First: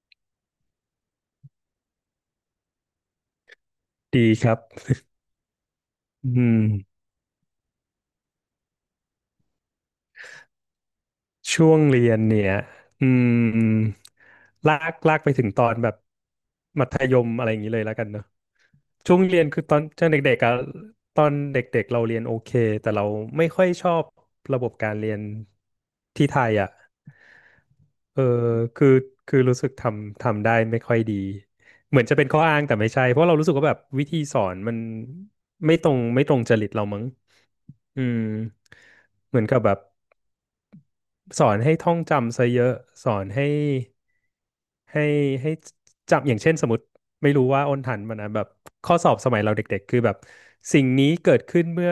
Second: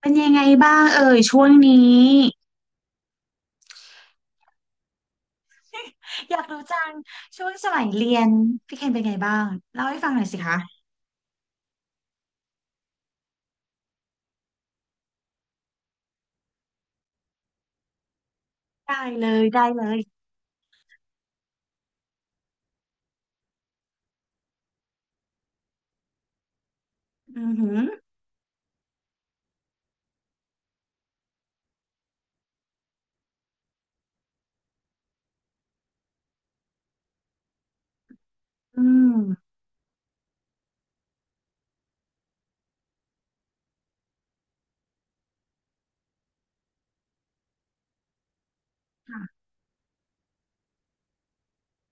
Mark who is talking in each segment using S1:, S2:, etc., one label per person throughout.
S1: เป็นยังไงบ้างเอ่ยช่วงนี้
S2: ดีครับ
S1: อยา
S2: อื
S1: ก
S2: ม
S1: รู้จังช่วงสมัยเรียนพี่เคนเป็นไงบ้างเล่าให้ฟังหน่อยสิคะ
S2: ช่วงเรียนเนี่ยอืมลากไปถึงตอนแบบมัธยมอะไรอย่างนี้เลยแล้วกันเนอะ
S1: ได้
S2: ช่วง
S1: เล
S2: เรี
S1: ย
S2: ยนคื
S1: ได้
S2: อตอน
S1: เลย
S2: ช่วงเด็กๆอะตอนเด็กๆเราเรียนโอเคแต่เราไม่ค่อยชอบระบบการเรียนที่ไทยอ่ะ
S1: อือหือ
S2: เออคือคือรู้สึกทำได้ไม่ค่อยดีเหมือนจะเป็นข้ออ้างแต่ไม่ใช่เพราะเรารู้สึกว่าแบบวิธีสอนมันไม่ตรงจริตเรามั้งอืม
S1: อืม
S2: เหมือนกับแบบ สอนให้ท่องจำซะเยอะสอนให้ให้ให้จำอย่างเช่นสมมติไม่รู้ว่าอ้นทันมันนะแบบข้อสอบ
S1: ค่ะ
S2: สมัยเราเด็กๆคือแบบสิ่งนี้เกิดขึ้นเมื่อ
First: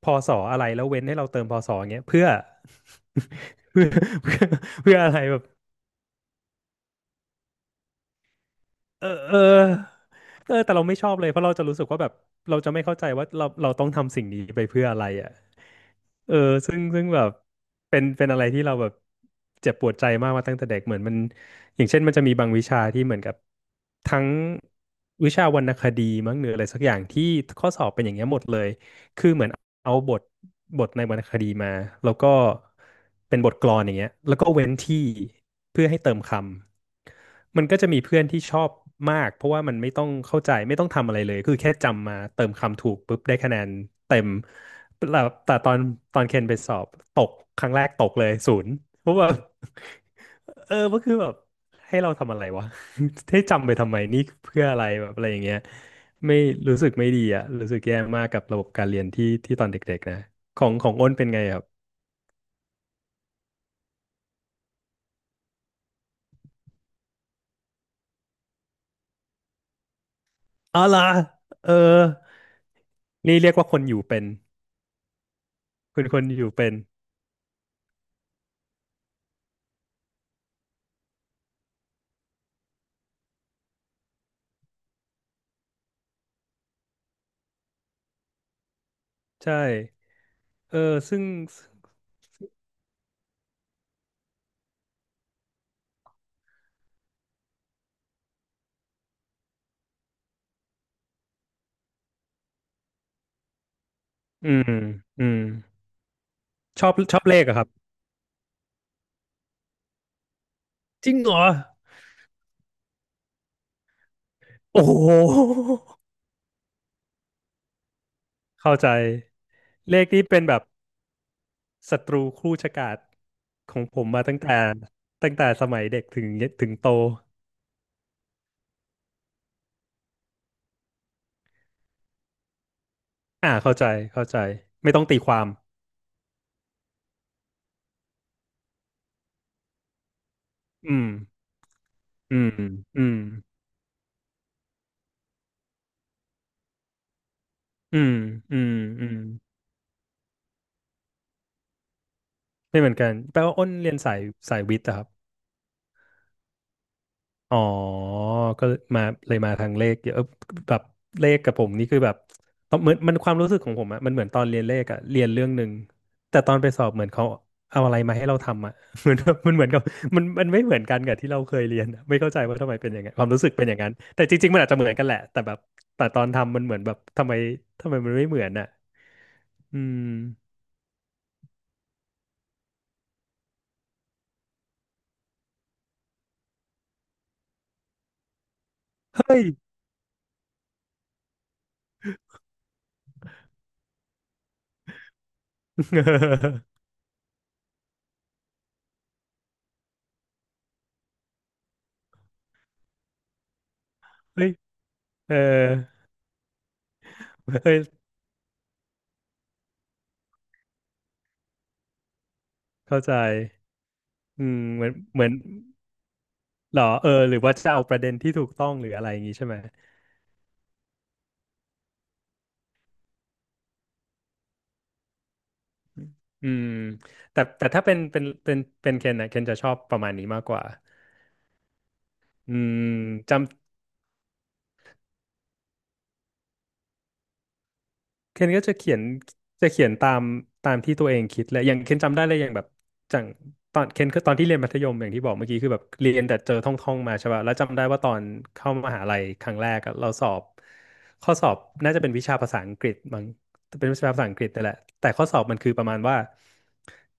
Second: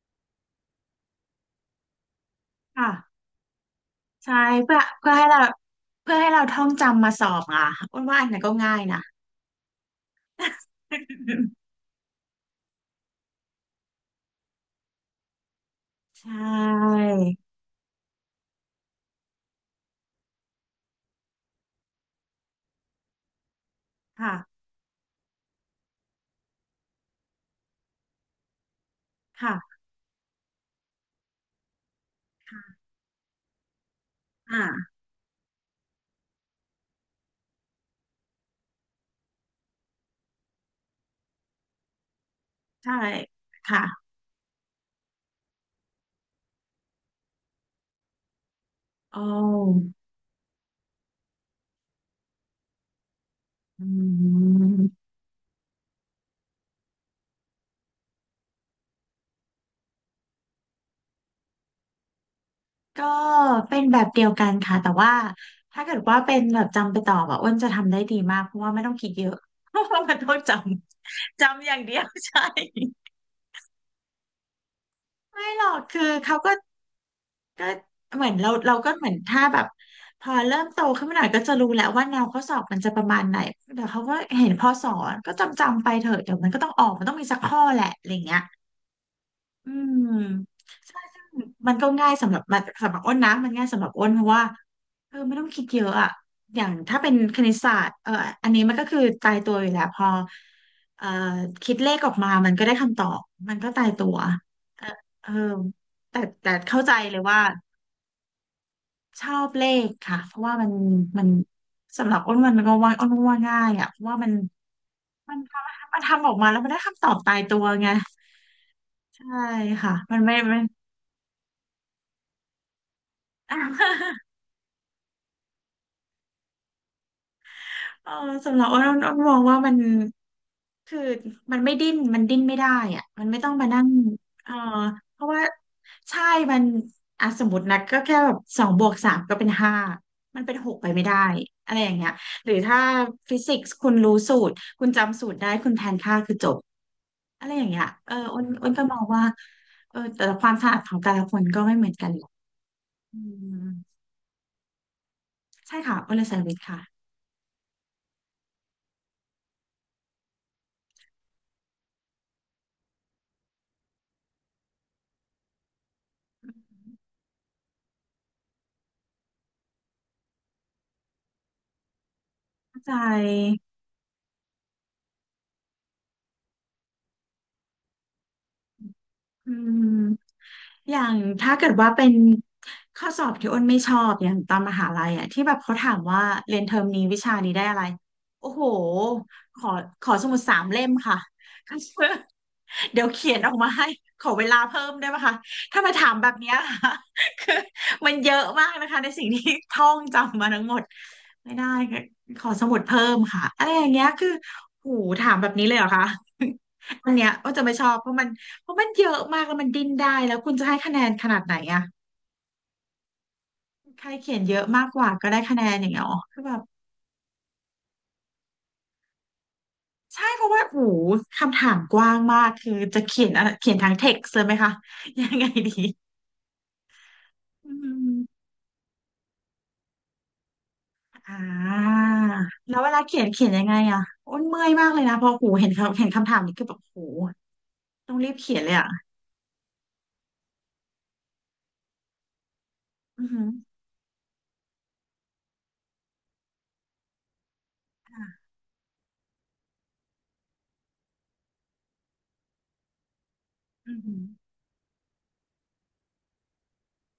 S2: พศอะไรแล้วเว้นให้เราเติมพศอย่างเงี้ยเพื่อ
S1: ค่ะ
S2: เพื่อ
S1: ใช่
S2: เพื่อ
S1: เพื่อ
S2: เพื่อ
S1: เพื่
S2: อะ
S1: อ
S2: ไร
S1: ให้
S2: แบ
S1: เรา
S2: บ
S1: เพื่อให้เราท่องจำมาสอบอ่ะอ้วนว่าอันไหนั้นก็ง่ายนะ
S2: เออเออเออแต่เราไม่ชอบเลยเพราะ เราจะรู้สึกว่าแบบเราจะไม่เข้าใจว่าเราต้องทำสิ่งนี้ไปเพื่ออะไรอ่ะ
S1: ใช
S2: เออซึ่ง
S1: ่
S2: ซึ่งแบบเป็นอะไรที่เราแบบเจ็บปวดใจมากมาตั้งแต่เด็กเหมือนมันอย่างเช่นมันจะมีบางวิชาที่เหมือนกับทั้ง
S1: ค่ะ
S2: วิชาวรรณคดีมั้งหรืออะไรสักอย่างที่ข้อสอบเป็นอย่างเงี้ยหมดเลยคือเหมือน
S1: ค่ะ
S2: เอาบทในวรรณคดีมาแล้วก็เป็นบทกลอนอย่างเงี้ยแล้วก็เว้น
S1: อ่า
S2: ที่เพื่อให้เติมคำมันก็จะมีเพื่อนที่ชอบมากเพราะว่ามันไม่ต้องเข้าใจไม่ต้องทำอะไรเลยคือแค่จำมาเติมคำถู
S1: ใช่
S2: กปุ๊บได้คะแนน
S1: ค่ะ
S2: เต็ม แต่แต่ตอนเคนไปสอบตกครั้งแรกตกเลยศูนย์เพ
S1: โอ
S2: ราะว่า
S1: ้
S2: เออก็คือแบบให้เราทำอะไรวะ ให้จำไปทำไมนี่
S1: อื
S2: เพื่ออะไร
S1: ม
S2: แบบอะไรอย่างเงี้ยไม่รู้สึกไม่ดีอะรู้สึกแย่มากกับระบบการเรียนที่ตอนเด็กๆนะของอ้นเป็นไงครับ
S1: ก็เป็นแบบเดียวกันค่ะแต่ว่าถ้าเกิดว่าเป็นแบบจำไปตออ่ะอ้วนจะทำได้ดีมากเพราะว่าไม่ต้องคิดเยอะ เพราะว่ามันต้องจ
S2: อ๋อเหรอ
S1: ำจำ
S2: เอ
S1: อ
S2: อ
S1: ย่างเดียวใช่
S2: นี่เรียกว่าคนอยู่เป็น
S1: ไม่หรอก
S2: คุ
S1: คื
S2: ณ
S1: อ
S2: คน
S1: เขา
S2: อยู่
S1: ก็
S2: เป็น
S1: ก็เหมือนเราก็เหมือนถ้าแบบพอเริ่มโตขึ้นมาหน่อยก็จะรู้แล้วว่าแนวข้อสอบมันจะประมาณไหนเดี๋ยวเขาก็เห็นพอสอนก็จำไปเถอะเดี๋ยวมันก็ต้องออกมันต้องมีสักข้อแหละอะไรเงี้ย
S2: ใช่
S1: อืม
S2: เออ
S1: ใช่
S2: ซึ่
S1: ซึ่
S2: ง
S1: งมันก็ง่ายสำหรับอ้นนะ มันง่ายสำหรับอ้นเพราะว่าเออไม่ต้องคิดเยอะอะอย่างถ้าเป็นคณิตศาสตร์เอออันนี้มันก็คือตายตัวอยู่แล้วพอเอ่อคิดเลขออกมา มันก็ได้คำตอบ มันก็ตายตัว
S2: อืม
S1: เออ
S2: อื
S1: เออ
S2: ม
S1: แต่เข้า
S2: ชอ
S1: ใจ
S2: บ
S1: เล
S2: ช
S1: ย
S2: อบเล
S1: ว่า
S2: ขอะครับ
S1: ชอบเลขค่ะเพราะว่ามัน
S2: จริง
S1: มัน
S2: เหรอ
S1: สำหรับอ้นมันก็ว่าอ้นว่าง่ายอะเพราะว่ามัน
S2: โอ้โ
S1: มันทำมัน
S2: ห
S1: ทำออกมาแล้วมันได้คำตอบตายตัวไง
S2: เข้าใจ
S1: ใช่ค่ะ
S2: เลข
S1: มัน
S2: นี้
S1: ไม่
S2: เป็นแบ
S1: มั
S2: บ
S1: น
S2: ศัตรูคู่ชะกาจ
S1: อ่
S2: ของผม
S1: ะ
S2: มาตั้งแต่ตั้งแต่สมัยเด็กถึงถึงโต
S1: เออสำหรับอ้นมองว่ามันคือมันไม่ดิ้นมันดิ้นไม่ได้อ่ะมันไม่ต้อ
S2: อ่า
S1: งมา
S2: เข้า
S1: นั่
S2: ใจ
S1: ง
S2: เข้าใจ
S1: เออ
S2: ไม่ต้องตี
S1: เพ
S2: ค
S1: ราะ
S2: วา
S1: ว่า
S2: ม
S1: ใช่มันอ่ะสมมตินะก็แค่แบบสองบวกสามก็เป็นห้ามันเป็นหกไป
S2: อื
S1: ไม่
S2: ม
S1: ได้อะไรอย่างเงี้ย
S2: อื
S1: ห
S2: ม
S1: รือถ้า
S2: อืม
S1: ฟิสิกส์คุณรู้สูตรคุณจำสูตรได้คุณแทนค่าคือจบอะไรอย่างเงี้ย
S2: อื
S1: เอ
S2: ม
S1: ออ้น
S2: อื
S1: อ้น
S2: ม
S1: ก็มอง
S2: อืม
S1: ว่าเออแต่ละความถนัดของแต่ละคนก็ไม่เหมือนกันหรอก
S2: ไม่เหมือนกัน
S1: อื
S2: แปลว่า
S1: ม
S2: อ้นเรียนสายสายวิทย์อะครับ
S1: ใช่ค่ะอ้นเลยเซอร์วิสค่ะ
S2: อ๋อก็มาเลยมาทางเลขเยอะเออแบบเลขกับผมนี่คือแบบตอนเหมือนมันความรู้สึกของผมอะมันเหมือนตอนเรียนเลขอะเรียนเรื่องหนึ่งแต่ตอนไปสอบเหมือนเขาเอาอะไรมาให้เราทำอะ เหมือนแบบมันเหมือนกับมันไม่เหมือนกันกับที่เราเคยเรียนอะไม่เข้าใจว่าทำไม
S1: เข้า
S2: เป็
S1: ใจ
S2: นอย่างนั้นความรู้สึกเป็นอย่างนั้นแต่จริงๆมันอาจจะเหมือนกันแหละแต่แบบแต่ตอนทำมันเหมือนแบบทำไมมันไม่เหมือนอะ
S1: อื
S2: อืม
S1: มอย่างถ้าเกิดว่าเป็นข้อสอบที่อ้นไม่ชอบอย่างตอนมหาลัยอ่ะที่แบบเขาถามว่าเรียนเทอมนี้วิชานี้ได้อะไรโอ้โห
S2: เฮ้ย
S1: ขอขอสมุดสามเล่มค่ะ เดี๋ยวเขียนออกมาให้ขอเวลาเพิ่มได้ไหมคะถ้ามาถามแบบเนี้ย ค่ะ คือมันเยอะมากนะคะในสิ่งที่ท่องจำมาทั้งหมดไม่ได้ค่ะขอสมุดเพิ่มค่ะอะไรอย่างเงี้ยคือ
S2: เฮ้ย
S1: โหูถา
S2: เออ
S1: มแบบนี้เลยเหรอคะอันเนี้ยก็จะ
S2: เฮ้
S1: ไม่
S2: ย
S1: ชอบเพราะมัน เพราะมันเยอะมากแล้วมันดิ้นได้แล้วคุณจะให้คะแนนขนาดไหนอะ
S2: เข้าใจ
S1: ใครเขียน
S2: อื
S1: เย
S2: ม
S1: อะ
S2: เห
S1: มา
S2: มื
S1: ก
S2: อน
S1: กว่า
S2: เหมื
S1: ก็
S2: อน
S1: ได้คะแนนอย่างเงี้ยหรอคือแบบ
S2: หรอเออหรือว่าจะเอาประเด็นที่ถูกต้องหรืออะไรอย่างงี้ใช่ไหม
S1: ใช่เพราะว่าโอ้โหคำถามกว้างมากคือจะเขียนอะไรเขียนทางเท็กซ์เลยไหมคะยังไงดี
S2: อืมแต่
S1: อื
S2: ถ้าเป็น
S1: ม
S2: เป็นเป็นเป็นเคนนะเคนจะชอบประมาณนี้มากกว่า
S1: อ่า
S2: อื
S1: แล้ว
S2: ม
S1: เวลาเขียนเขียน
S2: จำ
S1: ยังไงอะอ้นเมื่อยมากเลยนะเพอหูเห็นเขาเห็นคำถามนี้คือแบบโอ้โหต้องรีบ
S2: เคน
S1: เขีย
S2: ก็
S1: นเล
S2: จะ
S1: ยอะ
S2: เขียนจะเขียนตามที่ตัวเองคิดแหละอย่างเคนจำได้เลยอย่างแบบจั
S1: อื
S2: ง
S1: อหือ
S2: ตอนเคนคือตอนที่เรียนมัธยมอย่างที่บอกเมื่อกี้คือแบบเรียนแต่เจอท่องมาใช่ป่ะแล้วจำได้ว่าตอน
S1: ค่ะ
S2: เข้ามหาลัยครั้งแรกอะเราสอบข้อสอบน่าจะเป็นวิชาภาษาอังกฤษมั้งเป็น
S1: อื
S2: วิ
S1: อ
S2: ชา
S1: หือ
S2: ภาษาอังกฤษนี่แหละแต่ข้อสอบมันคือประมาณว่า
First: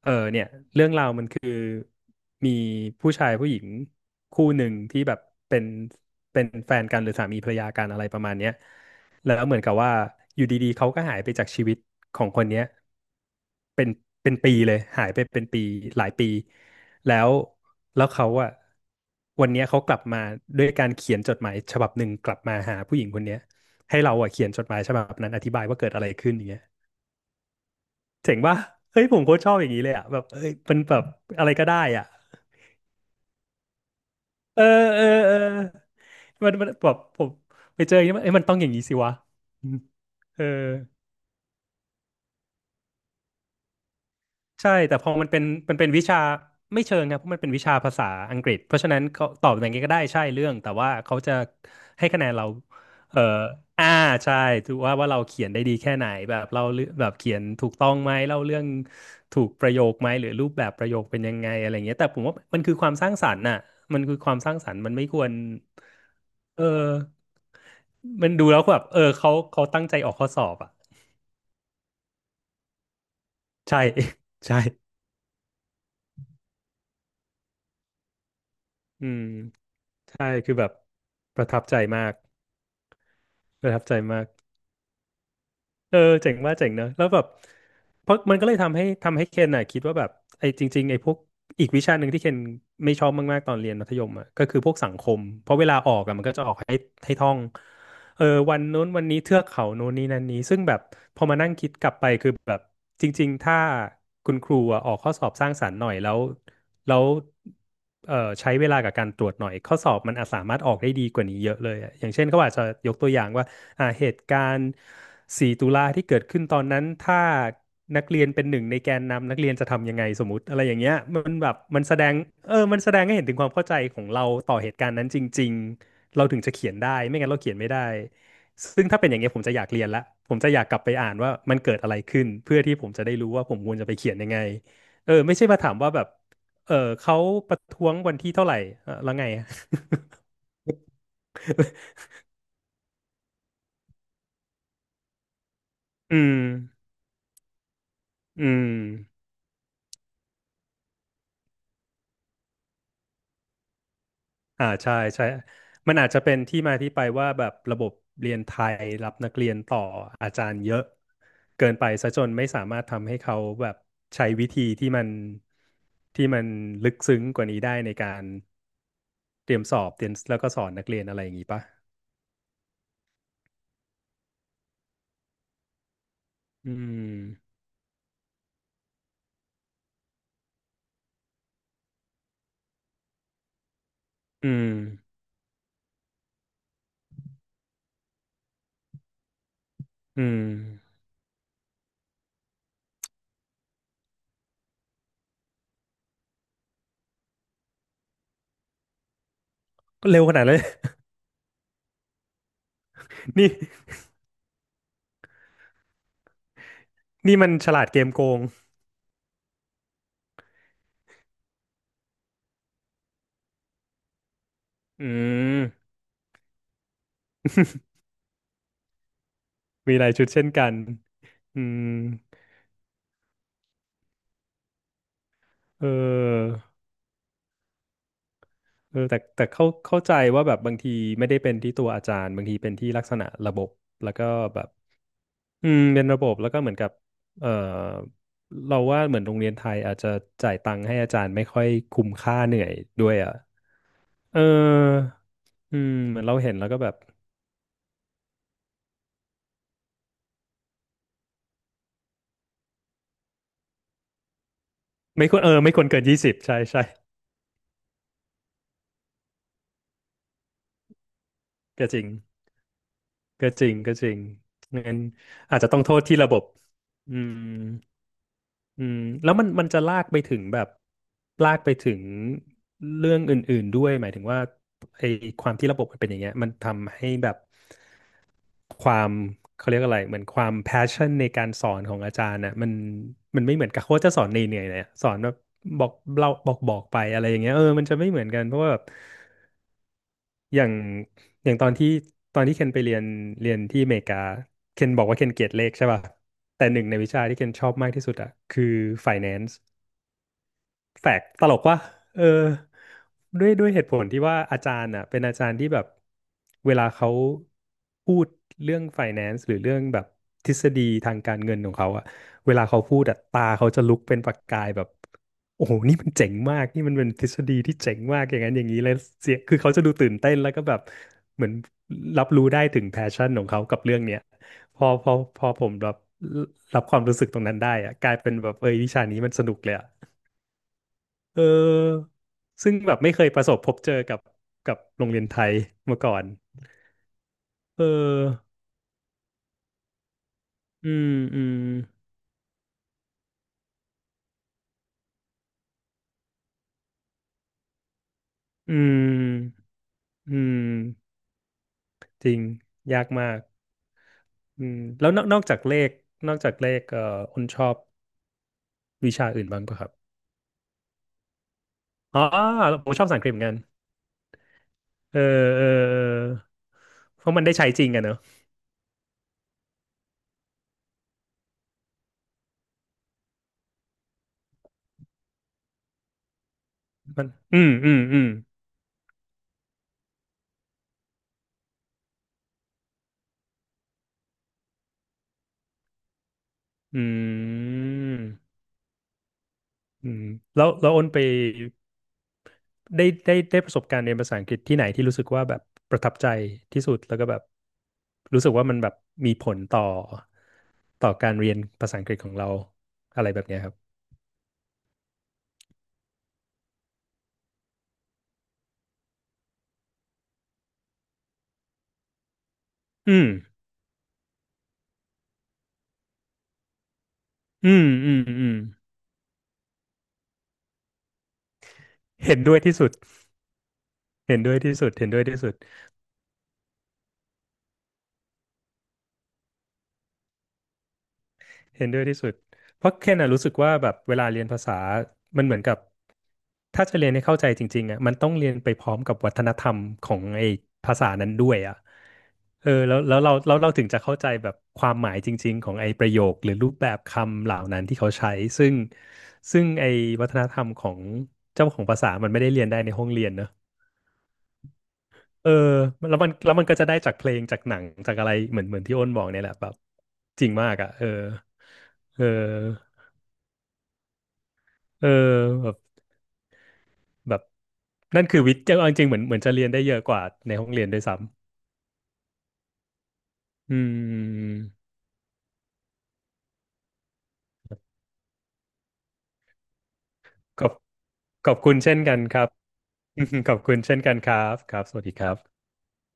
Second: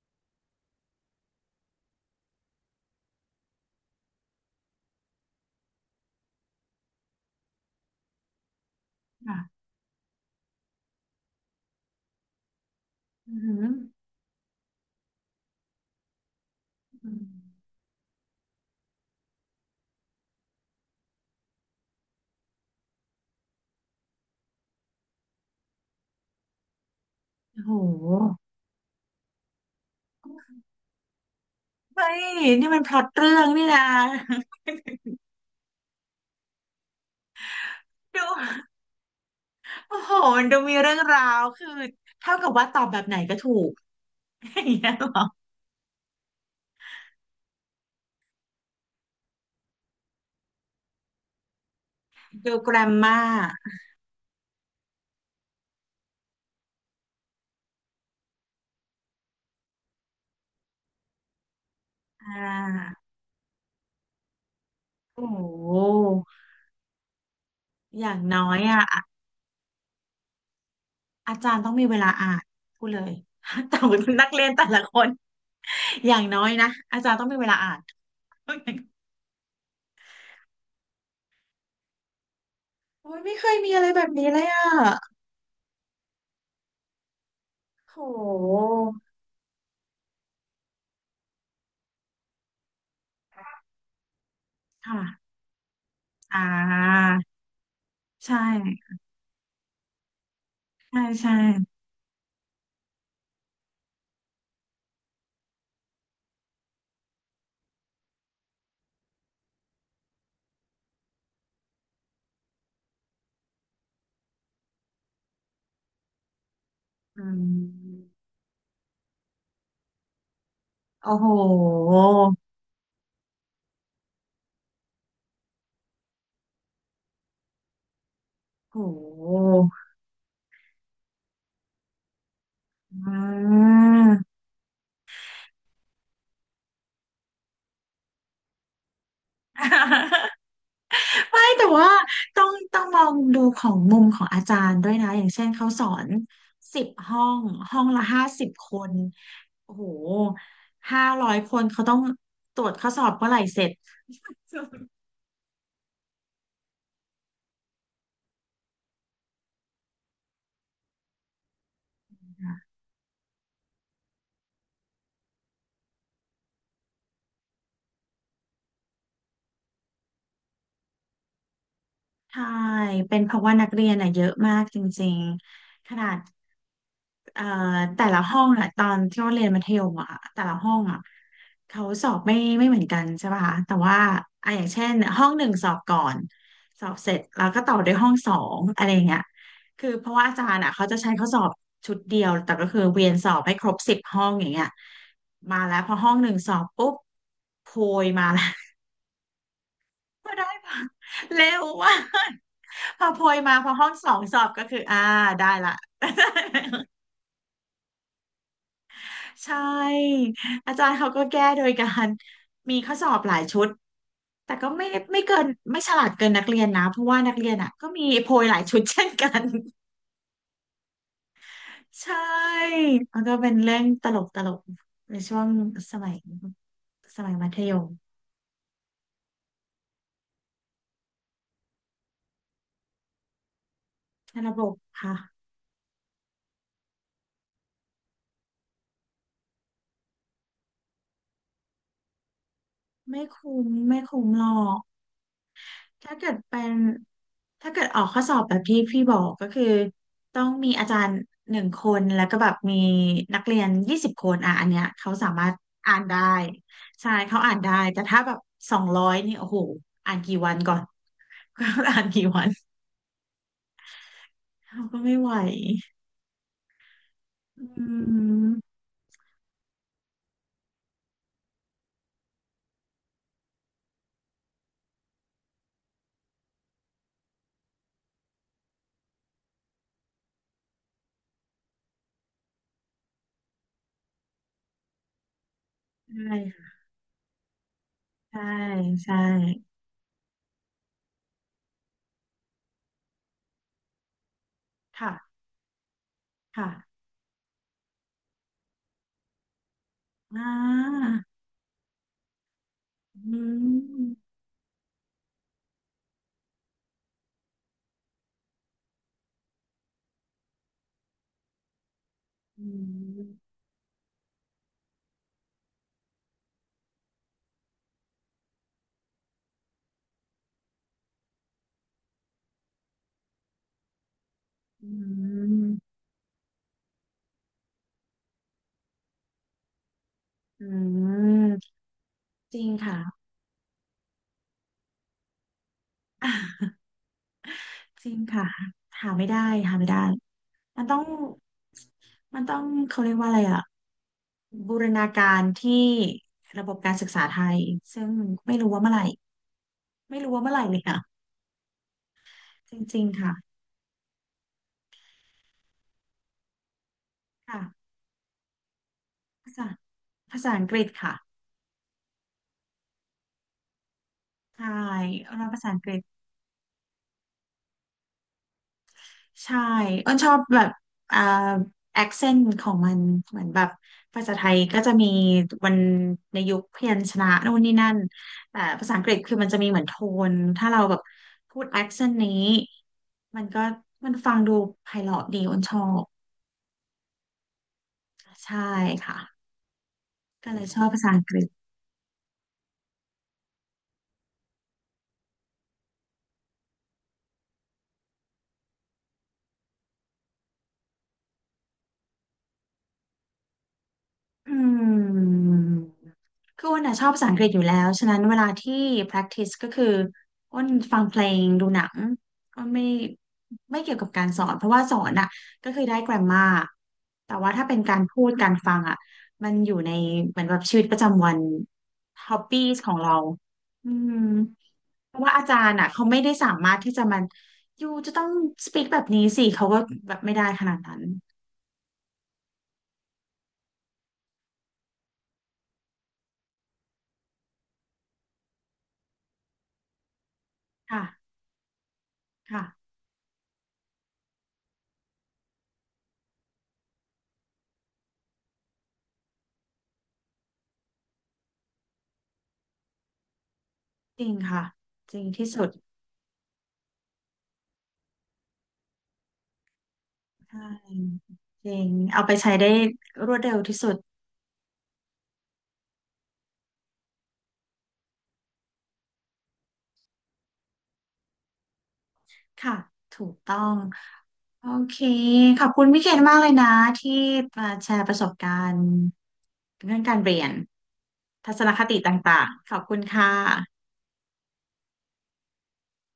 S2: เออเนี่ยเรื่องราวมันคือมีผู้ชายผู้หญิงคู่หนึ่งที่แบบเป็นเป็นแฟนกันหรือสามีภรรยากันอะไรประมาณเนี้ย แล้วเหมือ
S1: ค่ะ
S2: นกับว่าอยู่ดีๆเขาก็หายไปจากชีวิตของคนเนี้ย
S1: อือหือ
S2: เป็นเป็นปีเลยหายไปเป็นปีหลายปี
S1: อือหื
S2: แล้
S1: อ
S2: วแล้วเขาอะวันเนี้ยเขากลับมาด้วยการเขียนจดหมายฉบับหนึ่งกลับมาหาผู้หญิงคนเนี้ยให้เราอะเขียนจดหมายฉบับนั้นอธิบายว่าเกิดอะไรขึ้นอย่างเงี้ย
S1: โอ้โห
S2: เจ๋งป่ะเฮ้ยผมโคตรชอบอย่างนี้เลยอะแบบเอ้ยมันแบบอะไรก็ได้
S1: เฮ้
S2: อ่ะ
S1: ยนี่มันพล็อตเรื่องนี่นะ
S2: เออเออมันแบบผมไปเจออย่างนี้ มั
S1: ดู
S2: นเอ้ยมันต้องอย่างนี้สิวะอืม
S1: โอ้โห
S2: เอ
S1: มั
S2: อ
S1: นดูมีเรื่องราวคือเท่ากับว่าตอบแบบไหนก็ถูก อ
S2: ใช่
S1: ย่างเงี้ย
S2: แต่
S1: เหร
S2: พ
S1: อ
S2: อมันเป็นมันเป็นวิชาไม่เชิงครับเพราะมันเป็นวิชาภาษาอังกฤษเพราะฉะนั้นเขาตอบอย่างไงก็ได้ใช่เรื่องแต่ว่าเขาจะให้คะแนนเรา
S1: ดูแกรมมา
S2: เอ่ออ่าใช่ถือว่าเราเขียนได้ดีแค่ไหนแบบเราเรื่องแบบเขียนถูกต้องไหมเล่าเรื่องถูกประโยคไหมหรือรูปแบบประโยคเป็นยังไงอะไรเงี้ยแต่ผม
S1: อ่
S2: ว่ามันคือค
S1: า
S2: วามสร้างสรรค์น่ะมันคือความสร้างสรรค์มันไม่ค
S1: โอ้
S2: วร
S1: โห
S2: เออ
S1: อย่าง
S2: มัน
S1: น้
S2: ดู
S1: อย
S2: แล้วแบ
S1: อ่ะ
S2: บเอ
S1: อะ
S2: อเขาตั้งใจออกข้อสอบอ่ะ
S1: อาจารย์ต้องมีเวลาอ่าน พูดเลย
S2: ใช่
S1: แต่ ว่านักเรียน
S2: ใช่
S1: แต่ละคนอย่างน้อยนะอาจารย์ต้องมีเวลาอ่าน
S2: อืมใช่คือแบบประทับใจมาก
S1: โอ้ยไม่เคย
S2: ป
S1: มี
S2: ระทั
S1: อะ
S2: บ
S1: ไร
S2: ใจ
S1: แบบ
S2: มา
S1: นี้
S2: ก
S1: เลยอ่ะ
S2: เออเจ๋งว่าเจ๋งเนอะแล้วแบบ
S1: โ
S2: เพราะมันก็เลย
S1: ห
S2: ทำให้เคนน่ะคิดว่าแบบไอ้จริงๆไอ้พวกอีกวิชาหนึ่งที่เคนไม่ชอบมากๆตอนเรียนมัธยมอ่ะก็คือพวกสังคม
S1: ค่ะ
S2: เพราะเวลาออกอ่ะมันก็
S1: อ่
S2: จะออกให้
S1: า
S2: ให้ท่อง เออ
S1: ใช่
S2: วันนู้นวันนี้เทือกเขาโน้นนี้นั่นนี้ซึ่งแบบ
S1: ใช่
S2: พอ
S1: ใช่
S2: มานั่งคิดกลับไปคือแบบจริงๆถ้าคุณครูอะออกข้อสอบสร้างสรรค์หน่อยแล้วแล้วเออใช้เวลากับการตรวจหน่อยข้อสอบมันอาจสามารถออกได้ดีกว่านี้เยอะเลยอะอย่างเช่นเขาอาจจะยกตัวอย่างว่าอ่าเหตุการณ์สี่ตุลาที่เกิดขึ้นตอนนั้นถ้า
S1: อื
S2: นัก
S1: ม
S2: เรียนเป็นหนึ่งในแกนนำนักเรียนจะทำยังไงสมมติอะไรอย่างเงี้ย
S1: โอ้
S2: มั
S1: โห
S2: นแบบมันแสดงเออมันแสดงให้เห็นถึงความเข้าใจของเราต่อเหตุการณ์นั้นจริง เราถึงจะเขียนได้ไม่งั้นเราเขียนไม่ได้
S1: โ
S2: ซึ่งถ้าเป็นอย่างเงี้ยผม
S1: ห
S2: จะอยากเรียนละผมจะอยากกลับไปอ่านว่ามันเกิดอะไรขึ้นเพื่อที่ผมจะ
S1: อื
S2: ได้รู้ว่าผมควรจะไปเขียนยั
S1: ม
S2: งไงเออไม่ใช่มาถามว่าแบบเออเขาประท้วงวันที่เท่าไหร่เออแล้วไงอะ
S1: ไม่แต่ว่าต้องมองดูของมุมของอาจารย์ด้วยนะอย่างเช่นเขาสอน
S2: อืม
S1: สิบห้องห้องละห้าสิ
S2: อื
S1: บ
S2: ม
S1: คนโอ้โห500 คนเขาต้องตรวจข้อสอบเมื่อไหร่เสร็จ
S2: อ่าใช่ใช่มันอาจจะเป็นที่มาที่ไปว่าแบบระบบเรียนไทยรับนักเรียนต่ออาจารย์เยอะเกินไปซะจนไม่สามารถทำให้เขาแบบใช้วิธีที่มันที่มันลึกซึ้งกว่านี้ได้ในการเตรียมสอบเตรียมแล้วก็สอนนักเรียนอะไรอย่างนี้ปะ
S1: ใช่เป็นเพราะว่านักเรียนอ่ะเยอะมากจริงๆขนาด
S2: อื
S1: เอ่อ
S2: ม
S1: แต่ละห้องอะตอนที่เราเรียนมัธยมอะแต่ละห้องอะเขาสอบไม่เหมือนกันใช่ป่ะคะแต่ว่า
S2: อื
S1: อ่ะอย่าง
S2: ม
S1: เช่นห้องหนึ่งสอบก่อนสอบเสร็จแล้วก็ต่อด้วยห้องสองอะไรอย่างเงี้ยคือเพราะว่า
S2: อื
S1: อาจา
S2: ม
S1: รย์อะเขาจะใช้ข้อสอบชุดเดียวแต่ก็คือเวียนสอบให้ครบสิบห้องอย่างเงี้ยมาแล้วพอห้องหนึ่งสอบปุ๊บโพยมาแล้ว
S2: ก็เร็ว
S1: ก็
S2: ขนาด
S1: ได้
S2: เลย
S1: ค่ะเร็วว่าก พอโพย
S2: นี่
S1: มาพอห้องสองสอบก็คืออ่าได้ละ
S2: นี่มันฉลาดเกมโกง
S1: ใช่อาจารย์เขาก็แก้โดยการมีข้อสอบหลายชุดแต่ก็ไม่
S2: อื
S1: ไม่เกิน
S2: ม
S1: ไม่ฉลาดเกินนักเรียนนะเพราะว่านักเรียนอ่ะก็ มีโพยหลายชุดเช่นกัน
S2: มีรายชุดเช่นกันอืม
S1: ใช่มันก็เป็นเรื่องตลกตลกในช่วง
S2: เอ
S1: สมัย
S2: อ
S1: มัธยม
S2: เออแต่แต่เข้าเข้าใจว่าแบบบางทีไม่ได้เป็นที่ตัวอาจารย์บางทีเป็นที่ลักษณะระบบแล้วก็
S1: ในระ
S2: แบ
S1: บ
S2: บ
S1: บค่ะ
S2: อืมเป็นระบบแล้วก็เหมือนกับเออเราว่าเหมือนโรงเรียนไทยอาจจะจ่ายตังค์ให้อาจารย์ไม่ค่อยคุ้มค่าเหนื่อยด้วย
S1: ไม่
S2: อ่ะ
S1: คุ้มไม่คุ้ม
S2: เออ
S1: หรอก
S2: อืม
S1: ถ้า
S2: เหมือน
S1: เกิ
S2: เรา
S1: ด
S2: เห็น
S1: เป็
S2: แล้ว
S1: น
S2: ก็แบบ
S1: ถ้าเกิดออกข้อสอบแบบที่พี่บอกก็คือต้องมีอาจารย์หนึ่งคนแล้วก็แบบมีนักเรียน20 คนอ่ะอันเนี้ยเขา
S2: ไม่
S1: สา
S2: ควร
S1: มา
S2: เอ
S1: รถ
S2: อไม่ควร
S1: อ่า
S2: เกิ
S1: น
S2: นยี่
S1: ได้
S2: สิบใช่ใช่
S1: ใช่เขาอ่านได้แต่ถ้าแบบ200นี่โอ้โหอ่านกี่วันก่อน ก็
S2: ก็จ
S1: อ่า
S2: ริ
S1: น
S2: ง
S1: กี่วัน
S2: ก็จริง
S1: เรา
S2: งั้
S1: ก็
S2: น
S1: ไม่ไหว
S2: อาจจะต้องโทษที่ระบบอืม
S1: อืม
S2: อืมแล้วมันมันจะลากไปถึงแบบลากไปถึงเรื่องอื่นๆด้วยหมายถึงว่าไอ้ความที่ระบบมันเป็นอย่างเงี้ยมันทำให้แบบความเขาเรียกอะไรเหมือนความ passion ในการสอนของอาจารย์นะมันมันไม่เหมือนกับโค้ชจะสอนเหนื่อยๆเลยอะสอนแบบบอกเรา
S1: ใช่
S2: บอกบอ
S1: ค่ะ
S2: กไปอะไรอย่างเงี้ยเออมันจะไม่เหมือนกั
S1: ใช่
S2: นเพราะว่าแบบ
S1: ใช่
S2: อย่างอย่างตอนที่ตอนที่เคนไปเรียนเรียนที่อเมริกาเคนบอก
S1: ค่ะ
S2: ว่าเคนเกลียดเลขใช่ป่ะแต่
S1: ค่ะ
S2: หนึ่งในวิชาที่เคนชอบมากที่สุดอะคือ finance
S1: อ่
S2: แปล
S1: า
S2: กตลกว่าเออ
S1: อื
S2: ด้วยเหตุผลที่
S1: ม
S2: ว่าอาจารย์อ่ะเป็นอาจารย์ที่แบบเวลาเขาพูดเรื่อง finance หรือเรื่องแบบทฤษฎีทางการเงินของเขาอ่ะเว
S1: อื
S2: ลาเขาพูดอ่ะตา
S1: ม
S2: เขาจะลุกเป็นประกายแบบโอ้โหนี่มันเจ๋งมากนี่มันเป็นทฤษฎีที่เจ๋งมากอย่างนั้นอย่างนี้เลยเสียคือเขาจะดูตื่นเต้นแล้วก็แบบเหมือนรับรู้ได้ถึงแพชชั่นของเขากับเรื่องเนี้ยพอ
S1: อื
S2: พอพอผมรับ
S1: ม
S2: รับความรู้สึกตรงนั้นได้อะกลายเป็นแบบเอยวิชานี้มันสนุกเลยอะ
S1: อื
S2: เ
S1: ม
S2: ออ
S1: จริง
S2: ซึ่งแบ
S1: ค่ะ
S2: บไม่เคยประสบพบเจอกับกับโรงเรียนไทยมาก่อน เอ
S1: จริงค่ะ
S2: อ
S1: หาไม่ได้หาไม่ได้มัน
S2: อื
S1: ต้อง
S2: มอืม
S1: มันต้องเขาเรียกว่าอะไรอะบูรณาการที่ระบบการศึกษาไทยซึ่งไม่รู้
S2: อื
S1: ว่าเมื่อไหร่
S2: ม
S1: ไม่รู้
S2: อื
S1: ว่าเมื่อไห
S2: ม
S1: ร่เลยค่ะ
S2: จริง
S1: จริ
S2: ยา
S1: ง
S2: ก
S1: ๆค่ะ
S2: มาก อืม แล้วนอกนอกจากเลข นอกจากเลขคุณช
S1: ค่ะ
S2: อบวิชาอื่น
S1: ภา
S2: บ้าง
S1: ษา
S2: ปะครับ
S1: ภาษาอังกฤษค่ะ
S2: อ๋อผมชอบภาษาอังกฤษเหมือนกัน
S1: ใช่
S2: เออ
S1: เราภา
S2: เออ
S1: ษาอังก
S2: เอ
S1: ฤษ
S2: อ เพราะมันได้ใช้จริงอะเนอะ
S1: ใช่อ้นชอบแบบอ่าแอคเซนต์ของมันเหมือนแบบภาษาไทยก็จะมีวันในยุคพยัญช
S2: มั
S1: นะ
S2: น
S1: นู่น
S2: อื
S1: นี่
S2: ม
S1: นั่
S2: อื
S1: น
S2: มอืม
S1: แต่ภาษาอังกฤษคือมันจะมีเหมือนโทนถ้าเราแบบพูดแอคเซนต์นี้มันก็มันฟังดูไพเราะดีอ้นชอบ
S2: อืม
S1: ใช่ค่ะ
S2: อืม
S1: ก็เล
S2: แล้
S1: ย
S2: ว
S1: ชอบภา
S2: อ้น
S1: ษา
S2: ไป
S1: อังกฤษ
S2: ได้ได้ประสบการณ์เรียนภาษาอังกฤษที่ไหนที่รู้สึกว่าแบบประทับใจที่สุดแล้วก็แบบรู้สึกว่ามันแบบมีผลต่อต่อการเรียนภาษาอังกฤษของเราอะไรแบบเนี้ยครับ
S1: อืมคืออ้นอะชอบภาษาอังกฤษอยู่แล้วฉะนั้นเวลาที่ practice ก็คืออ้นฟังเพลงดูหนังอ้นไม่
S2: อืม
S1: ไม่เกี่ยวกับการสอนเพราะว่าสอนอ่ะก็คือได้ grammar แต่ว่าถ้า
S2: อื
S1: เป็น
S2: ม
S1: การ
S2: อืม
S1: พูด
S2: อื
S1: การ
S2: ม
S1: ฟังอ่ะมันอยู่ในเหมือนแบบชีวิตประจำวัน
S2: เห็นด้วยที่
S1: hobbies
S2: สุ
S1: ข
S2: ด
S1: องเราอืม
S2: เห็นด้วยที่สุดเห็น
S1: เพ
S2: ด้ว
S1: ราะ
S2: ย
S1: ว่า
S2: ที่
S1: อา
S2: สุด
S1: จารย์อ่ะเขาไม่ได้สามารถที่จะมันอยู่จะต้อง speak แบบนี้สิเขาก็แบบไม่ได้ขนาดนั้น
S2: เห็นด้วยที่สุดเพราะแค่น่ะรู้สึกว่าแบบเวลาเรียนภาษามันเหมือนกับถ้าจะเรียนให้เข้าใจจริงๆอ่ะมันต้องเรียนไปพร้อมกับวัฒนธรรมของไอ้ภาษานั้
S1: ค่ะ
S2: นด้วยอ่ะ เออ
S1: ค่ะ
S2: แล้วเราถึงจะเข้าใจแบบความหมายจริงๆของไอ้ประโยคหรือรูปแบบคำเหล่านั้นที่เขาใช้ซึ่งไอ้วัฒนธรรมของเจ้าของภาษามันไม่ได้เรียนได้ในห้องเรียนเนอะ
S1: จริงค่ะจริงที่
S2: เออ
S1: สุด
S2: แล้วมันก็จะได้จากเพลงจากหนังจากอะไรเหมือนที่อ้นบอกเนี่ยแหละแบบจริงมากอ่ะ
S1: ใช่
S2: เออ
S1: จริงเอา
S2: เอ
S1: ไปใช้ได้
S2: อ
S1: รวดเร็วที่สุด
S2: เออแบบแบบนั่นคือวิทย์เอาจริงๆเหมือนจะเรียนได้เยอะกว่าในห้องเรียนด้วยซ้
S1: ค่ะถูกต้อ
S2: ำ
S1: ง
S2: อืม
S1: โอเคขอบคุณพี่เคนมากเลยนะที่มาแชร์ประสบการณ์เรื่องการเรียน
S2: ขอบข
S1: ทั
S2: อบ
S1: ศน
S2: คุณ
S1: ค
S2: เช่
S1: ติ
S2: น
S1: ต
S2: กันค
S1: ่า
S2: รั
S1: ง
S2: บ
S1: ๆขอบคุณค่ะ
S2: ขอบคุณเช่นกันครับครับสวัสดีครับ